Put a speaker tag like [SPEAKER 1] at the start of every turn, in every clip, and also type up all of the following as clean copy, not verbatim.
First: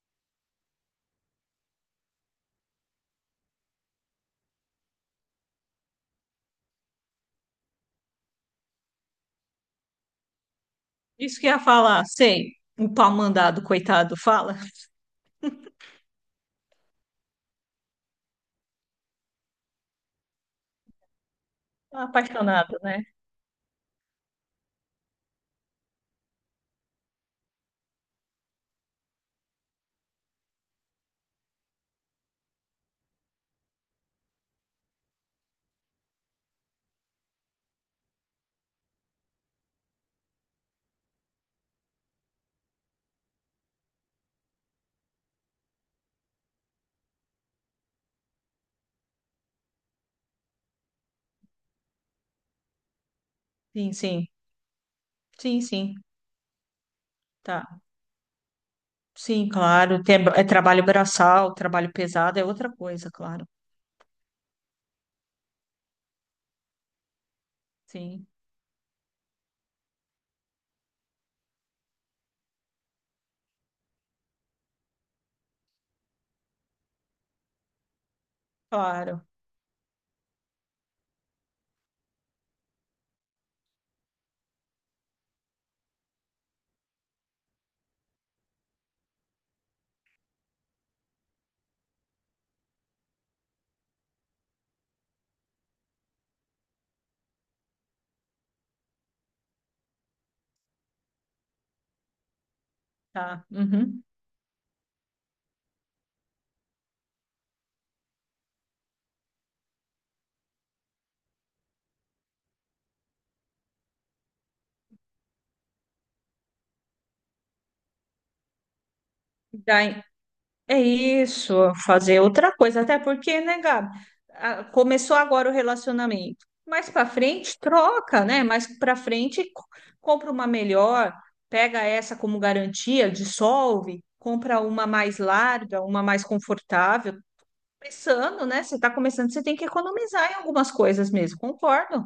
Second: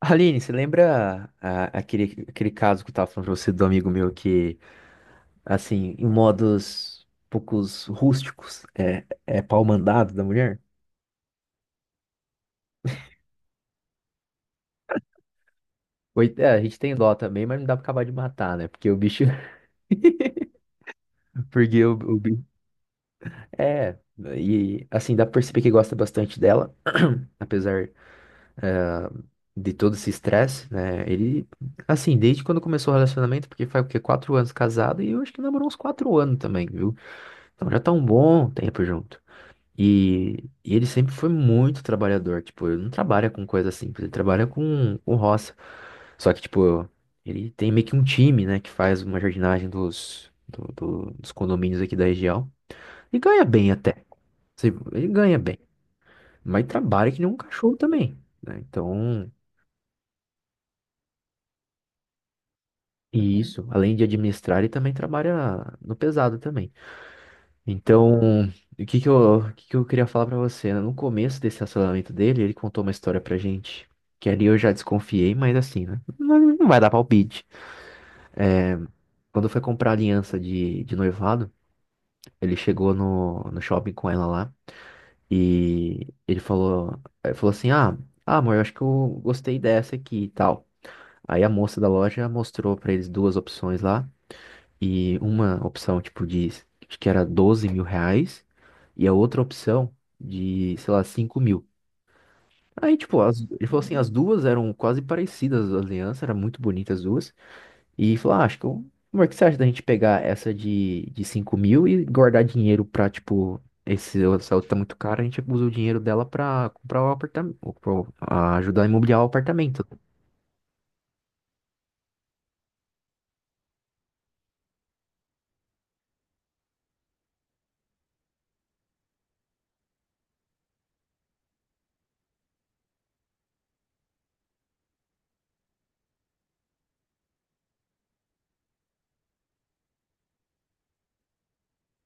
[SPEAKER 1] Aline, você lembra aquele caso que eu tava falando pra você do amigo meu que, assim, em modos poucos rústicos, é pau mandado da mulher?
[SPEAKER 2] Isso que ia falar, sei. O pau mandado, coitado, fala.
[SPEAKER 1] Oi, é, a gente tem dó também, mas não dá pra acabar de matar, né? Porque o bicho. Porque o,
[SPEAKER 2] Tá
[SPEAKER 1] o bicho.
[SPEAKER 2] apaixonado, né?
[SPEAKER 1] É, e assim, dá pra perceber que gosta bastante dela, apesar de todo esse estresse, né? Ele, assim, desde quando começou o relacionamento, porque faz o quê? Quatro anos casado e eu acho que namorou uns quatro anos também, viu? Então já tá um bom tempo junto. E, e ele sempre foi muito trabalhador, tipo, ele não trabalha com coisa simples, ele trabalha com roça. Só que, tipo, ele tem meio que um time, né, que faz uma jardinagem dos condomínios aqui da região. E ganha bem
[SPEAKER 2] Sim,
[SPEAKER 1] até.
[SPEAKER 2] sim.
[SPEAKER 1] Assim, ele ganha bem,
[SPEAKER 2] Sim, sim.
[SPEAKER 1] mas trabalha que nem um cachorro
[SPEAKER 2] Tá.
[SPEAKER 1] também, né? Então,
[SPEAKER 2] Sim, claro. Tem, é trabalho braçal, trabalho pesado, é outra coisa,
[SPEAKER 1] e
[SPEAKER 2] claro.
[SPEAKER 1] isso, além de administrar, ele também trabalha no pesado também.
[SPEAKER 2] Sim,
[SPEAKER 1] Então, o que que eu queria falar pra você, né? No começo desse relacionamento dele, ele contou uma história pra gente, que ali eu já desconfiei, mas assim, né? Não, não vai dar palpite.
[SPEAKER 2] claro.
[SPEAKER 1] Quando foi comprar a aliança de noivado, ele chegou no shopping com ela lá e ele falou, assim, amor, eu acho que eu gostei dessa aqui e tal. Aí a moça da loja mostrou pra eles duas opções lá e uma opção, tipo, de, acho que era R$ 12.000 e a outra opção de, sei lá, 5.000. Aí, tipo,
[SPEAKER 2] Tá.
[SPEAKER 1] ele falou assim,
[SPEAKER 2] Uhum.
[SPEAKER 1] as duas eram quase parecidas, a aliança era muito bonita as duas. E falou, ah, amor, o que você acha da gente pegar essa de 5.000 e guardar dinheiro pra, tipo, essa outra tá muito cara, a gente usa o dinheiro dela pra comprar o apartamento, ajudar a imobiliar o
[SPEAKER 2] Dá,
[SPEAKER 1] apartamento.
[SPEAKER 2] é isso, fazer outra coisa, até porque, né, Gabi, começou agora o relacionamento. Mais para frente, troca, né? Mais para frente, compra uma melhor, pega essa como garantia, dissolve, compra uma mais larga, uma mais confortável. Começando, né? Você está começando, você tem que economizar em algumas coisas mesmo, concordo.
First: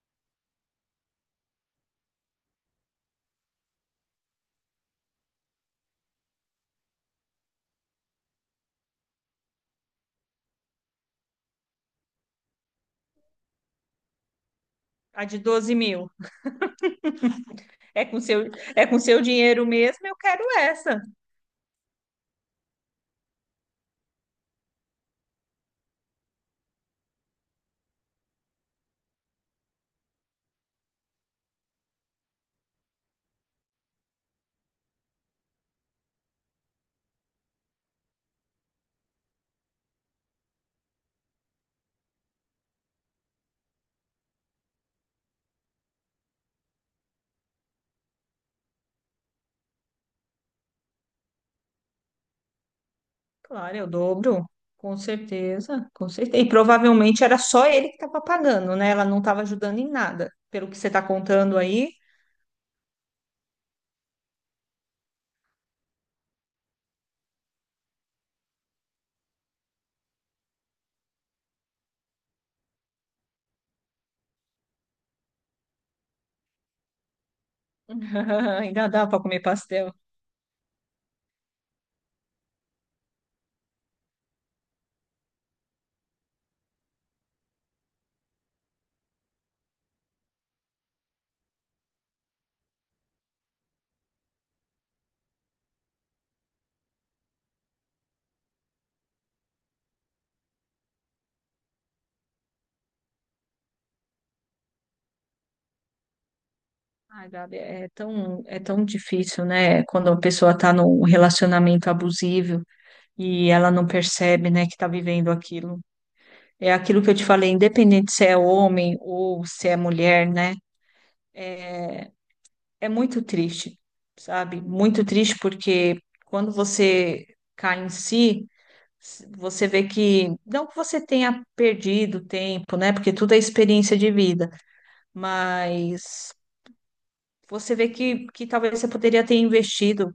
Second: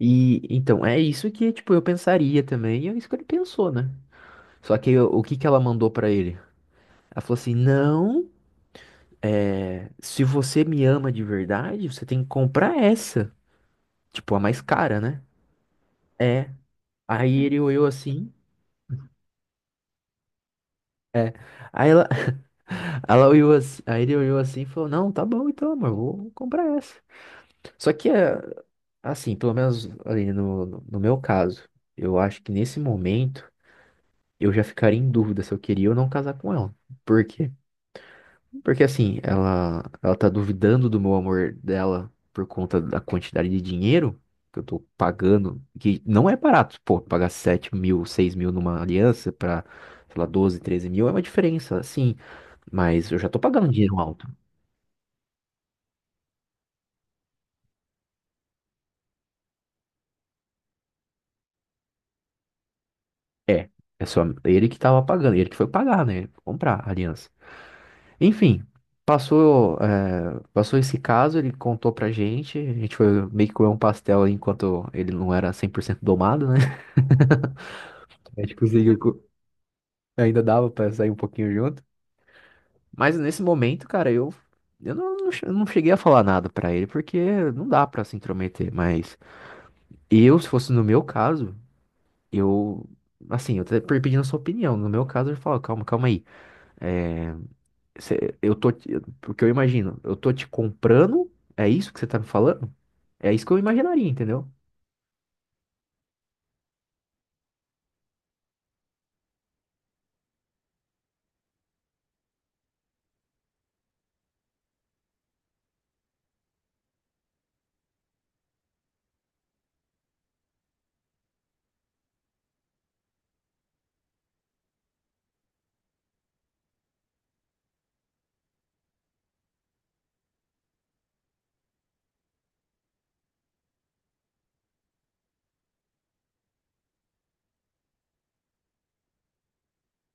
[SPEAKER 1] E, então, é isso que, tipo, eu pensaria também, e é isso que ele pensou, né? Só que o que que ela mandou pra ele? Ela falou assim, não... É, se você me ama de verdade, você tem que comprar essa. Tipo, a mais cara, né?
[SPEAKER 2] A de 12 mil
[SPEAKER 1] É. Aí ele olhou
[SPEAKER 2] é com
[SPEAKER 1] assim.
[SPEAKER 2] seu, é com seu dinheiro mesmo, eu quero essa.
[SPEAKER 1] É. Aí ela, ela olhou assim, aí ele olhou assim e falou: não, tá bom então, amor, vou comprar essa. Só que, é, assim, pelo menos ali no meu caso, eu acho que nesse momento eu já ficaria em dúvida se eu queria ou não casar com ela. porque Porque assim, ela tá duvidando do meu amor dela por conta da quantidade de dinheiro que eu tô pagando, que não é barato, pô, pagar 7.000, 6.000 numa aliança pra, sei lá, 12, 13 mil é uma diferença, assim mas eu já tô pagando um
[SPEAKER 2] Claro, é o
[SPEAKER 1] dinheiro alto.
[SPEAKER 2] dobro, com certeza, com certeza. E provavelmente era só ele que estava pagando, né? Ela não estava ajudando em nada, pelo que você está contando aí.
[SPEAKER 1] É, é só ele que tava pagando, ele que foi pagar, né, comprar a aliança. Enfim, passou, é, passou esse caso, ele contou pra gente, a gente foi meio que comer um pastel aí enquanto ele não era 100% domado, né? A gente
[SPEAKER 2] Ainda
[SPEAKER 1] conseguiu.
[SPEAKER 2] dá para comer pastel.
[SPEAKER 1] Ainda dava pra sair um pouquinho junto. Mas nesse momento, cara, eu, eu não cheguei a falar nada pra ele, porque não dá pra se intrometer. Mas eu, se fosse no meu caso, eu. Assim, eu pedindo a sua opinião. No meu caso, eu falo, calma, calma aí. É, cê- eu tô. te- porque eu imagino, eu tô te comprando, é isso que você tá me falando? É isso que eu imaginaria, entendeu?
[SPEAKER 2] Ai, Gabi, é tão difícil, né? Quando a pessoa está num relacionamento abusivo e ela não percebe, né, que está vivendo aquilo. É aquilo que eu te falei, independente se é homem ou se é mulher, né? É, é muito triste, sabe? Muito triste porque quando você cai em si, você vê que, não que você tenha perdido tempo, né? Porque tudo é experiência de vida, mas você vê que talvez você poderia ter investido,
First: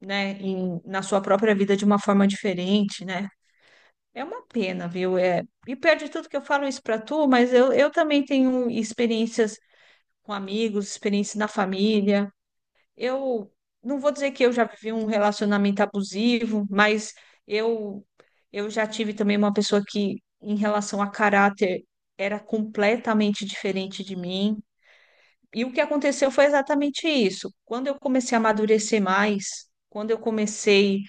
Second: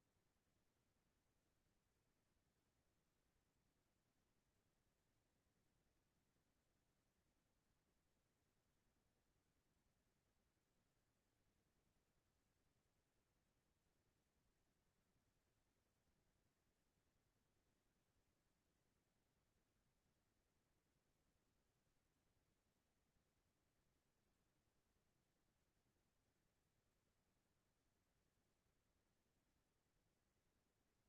[SPEAKER 2] né, em, na sua própria vida de uma forma diferente, né? É uma pena, viu? É, e pior de tudo que eu falo isso para tu, mas eu também tenho experiências com amigos, experiências na família. Eu não vou dizer que eu já vivi um relacionamento abusivo, mas eu, eu já tive também uma pessoa que, em relação a caráter, era completamente diferente de mim. E o que aconteceu foi exatamente isso. Quando eu comecei a amadurecer mais, quando eu comecei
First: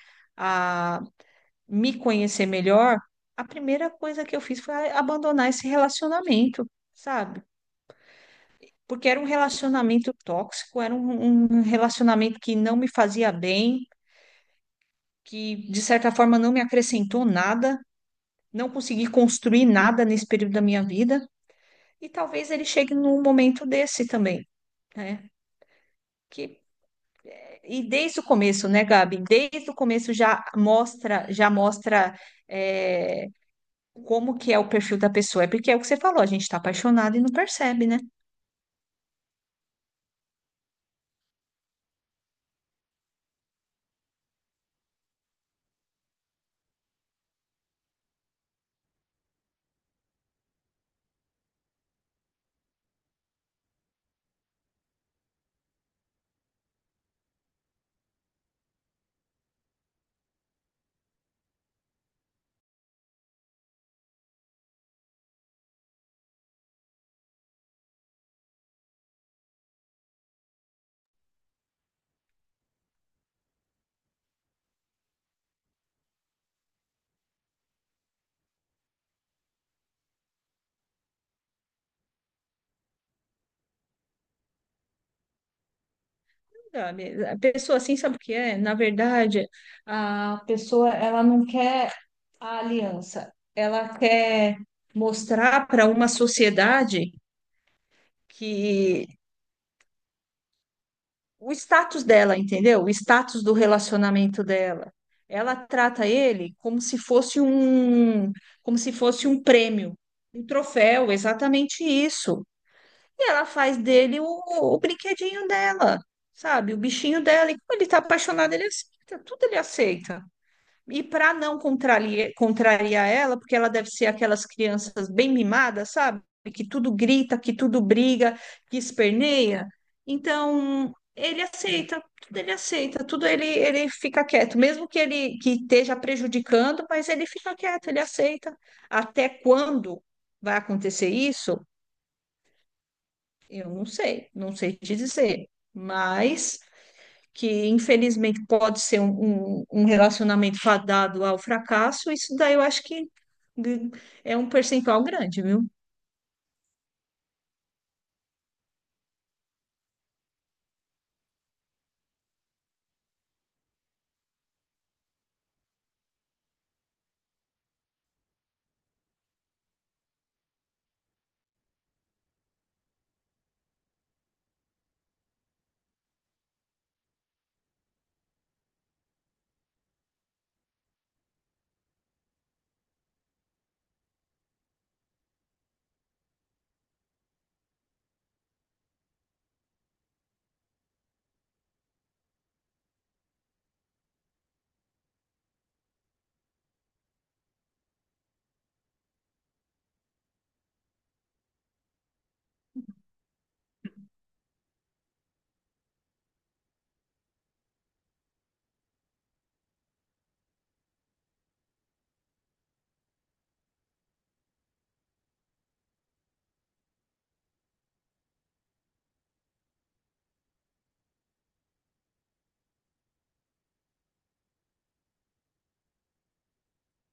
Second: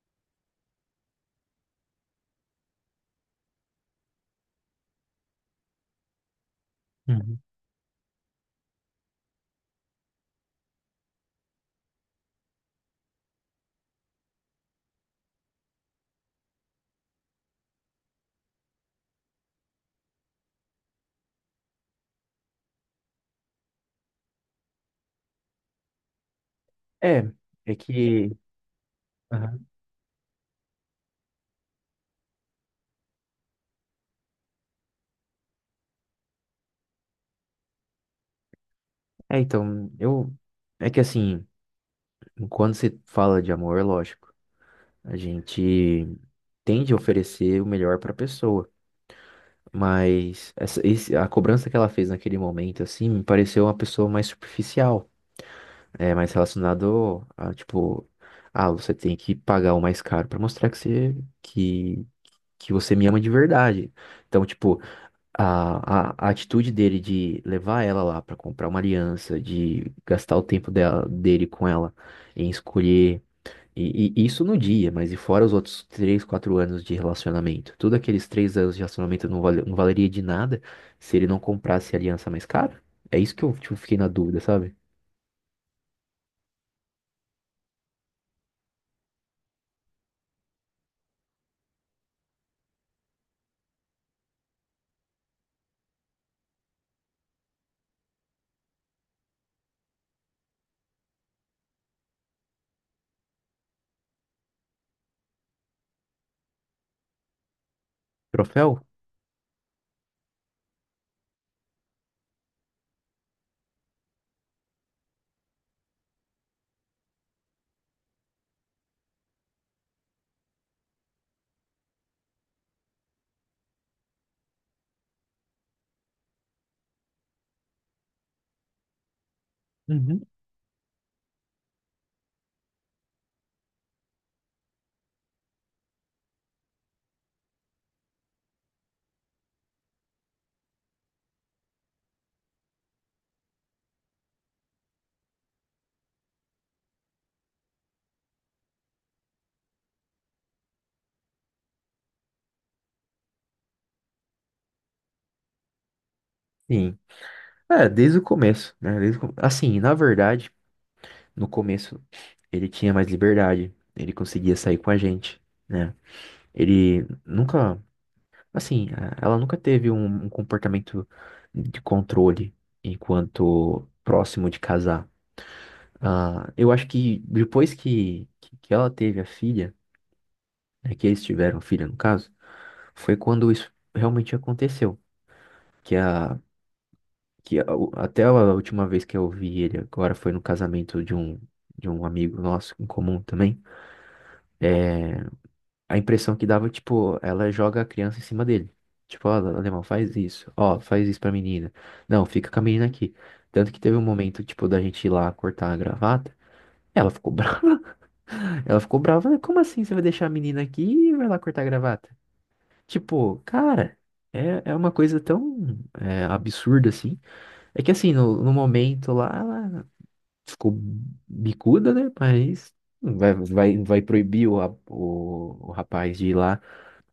[SPEAKER 2] me conhecer melhor, a primeira coisa que eu fiz foi abandonar esse relacionamento,
[SPEAKER 1] Uhum.
[SPEAKER 2] sabe? Porque era um relacionamento tóxico, era um relacionamento que não me fazia bem, que de certa forma não me acrescentou nada, não consegui construir nada nesse período da minha vida, e talvez ele chegue num momento desse também, né? Que,
[SPEAKER 1] É, é
[SPEAKER 2] e desde o
[SPEAKER 1] que.
[SPEAKER 2] começo, né, Gabi?
[SPEAKER 1] Aham.
[SPEAKER 2] Desde o começo já mostra eh, como que é o perfil da pessoa. É porque é o que você falou, a gente está apaixonado e não percebe, né?
[SPEAKER 1] É, então, eu. É que assim, quando se fala de amor, é lógico, a gente. Tende a oferecer o melhor para a pessoa. Mas a cobrança que ela fez naquele momento, assim, me pareceu uma pessoa mais superficial, é, mais relacionado a, tipo, ah, você tem que pagar o mais caro para mostrar que você, que, que você me ama de verdade. Então, tipo, a atitude dele de levar ela lá para comprar uma aliança, de gastar o tempo dela, dele com ela em escolher e isso no dia, mas e fora os outros três, quatro anos de relacionamento? Tudo aqueles três anos de relacionamento não, não valeria de nada se ele não comprasse a aliança mais cara? É isso que eu tipo, fiquei na dúvida, sabe?
[SPEAKER 2] Sabe, a pessoa assim, sabe o que é? Na verdade, a pessoa, ela não quer a aliança, ela quer mostrar para uma sociedade que o status dela, entendeu? O status do relacionamento dela. Ela trata ele como se fosse como
[SPEAKER 1] Troféu?
[SPEAKER 2] se fosse um prêmio, um troféu, exatamente isso. E ela faz dele o brinquedinho dela, sabe? O bichinho dela. E como ele tá apaixonado, ele aceita, tudo ele aceita. E para não contrariar, contrariar ela, porque ela deve ser aquelas crianças bem mimadas, sabe? Que tudo grita, que tudo briga, que esperneia.
[SPEAKER 1] Uhum.
[SPEAKER 2] Então, ele aceita, tudo ele aceita, tudo ele, ele fica quieto, mesmo que ele que esteja prejudicando, mas ele fica quieto, ele aceita. Até quando vai acontecer isso? Eu não sei, não sei te dizer, mas que infelizmente pode ser um relacionamento fadado ao fracasso, isso daí eu acho que g- é um percentual grande, viu?
[SPEAKER 1] Sim. É, desde o começo, né? Assim, na verdade, no começo ele tinha mais liberdade, ele conseguia sair com a gente, né? Ele nunca, assim, ela nunca teve um comportamento de controle enquanto próximo de casar. Ah, eu acho que depois que ela teve a filha, né, que eles tiveram filha no caso, foi quando isso realmente aconteceu. Que a, Até a última vez que eu vi ele agora foi no casamento de um amigo nosso em comum também. É, a impressão que dava, tipo, ela joga a criança em cima dele. Tipo, ó, alemão, faz isso. Ó, faz isso pra menina. Não, fica com a menina aqui. Tanto que teve um momento, tipo, da gente ir lá cortar a gravata. Ela ficou brava. Ela ficou brava, falei, como assim você vai deixar a menina aqui e vai lá cortar a gravata? Tipo, cara, é, é uma coisa tão é, absurda assim. É que assim, no momento lá, ela ficou bicuda, né? Mas não vai proibir o, o rapaz de ir lá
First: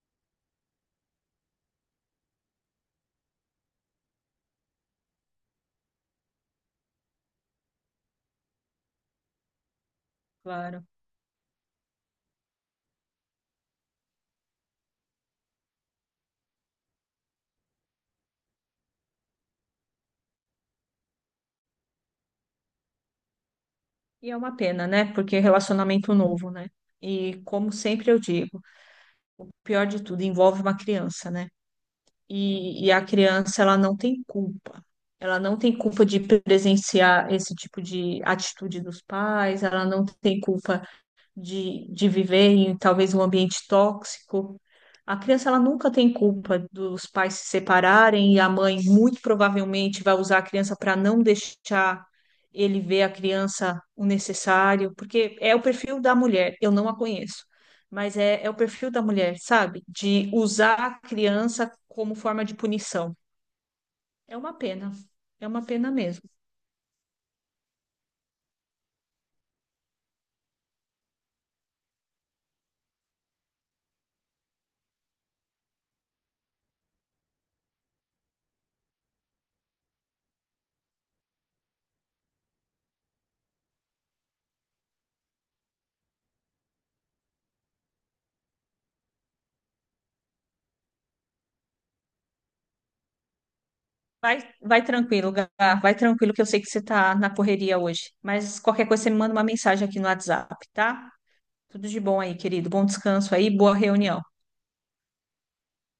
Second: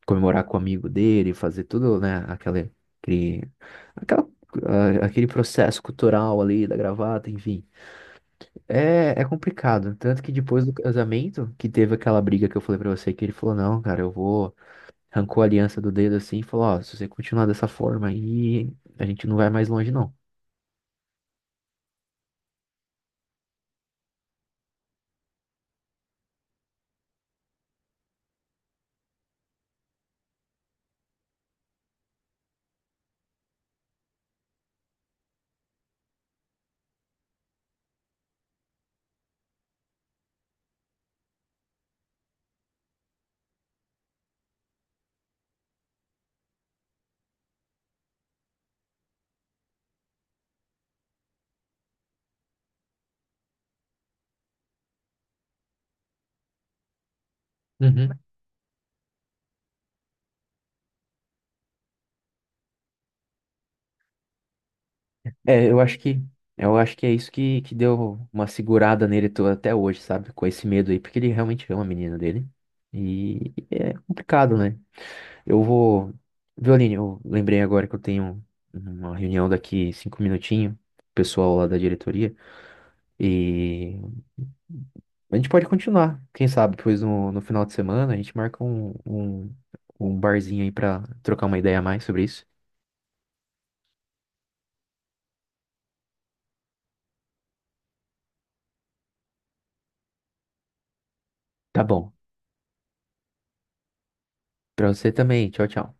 [SPEAKER 1] comemorar com o amigo dele, fazer tudo, né? Aquela, aquele, aquela, ah, aquele processo cultural ali da gravata, enfim. É, é complicado. Tanto que depois do
[SPEAKER 2] Claro.
[SPEAKER 1] casamento, que teve aquela briga que eu falei pra você, que ele falou, não, cara, eu vou. Arrancou a aliança do dedo assim e falou, ó, se você continuar dessa forma aí, a gente não vai mais longe, não.
[SPEAKER 2] E é uma pena, né? Porque é relacionamento novo, né? E como sempre eu digo, o pior de tudo envolve uma criança, né? E a criança, ela não tem culpa. Ela não tem culpa de presenciar esse tipo de atitude dos pais, ela não tem culpa de viver em talvez um ambiente tóxico. A criança ela nunca tem culpa dos pais se separarem e a mãe muito provavelmente vai usar a criança para não deixar ele ver a criança o necessário, porque é o perfil da mulher, eu não a conheço,
[SPEAKER 1] Uhum.
[SPEAKER 2] mas é, é o perfil da mulher, sabe? De usar a criança como forma de punição. É uma pena, é uma
[SPEAKER 1] É, eu
[SPEAKER 2] pena
[SPEAKER 1] acho que.
[SPEAKER 2] mesmo.
[SPEAKER 1] Eu acho que é isso que deu uma segurada nele até hoje, sabe? Com esse medo aí, porque ele realmente ama a menina dele. E é complicado, né? Eu vou. Violine, eu lembrei agora que eu tenho uma reunião daqui cinco minutinhos, pessoal lá da diretoria. E a gente pode continuar. Quem sabe depois no final de semana a gente marca um barzinho aí pra trocar uma ideia a mais sobre isso.
[SPEAKER 2] Vai, vai tranquilo, Gá. Vai tranquilo que eu sei que você tá na correria hoje. Mas qualquer coisa você me manda uma mensagem aqui no WhatsApp, tá?
[SPEAKER 1] Tá
[SPEAKER 2] Tudo de
[SPEAKER 1] bom.
[SPEAKER 2] bom aí, querido. Bom descanso aí, boa reunião.
[SPEAKER 1] Pra você também. Tchau, tchau.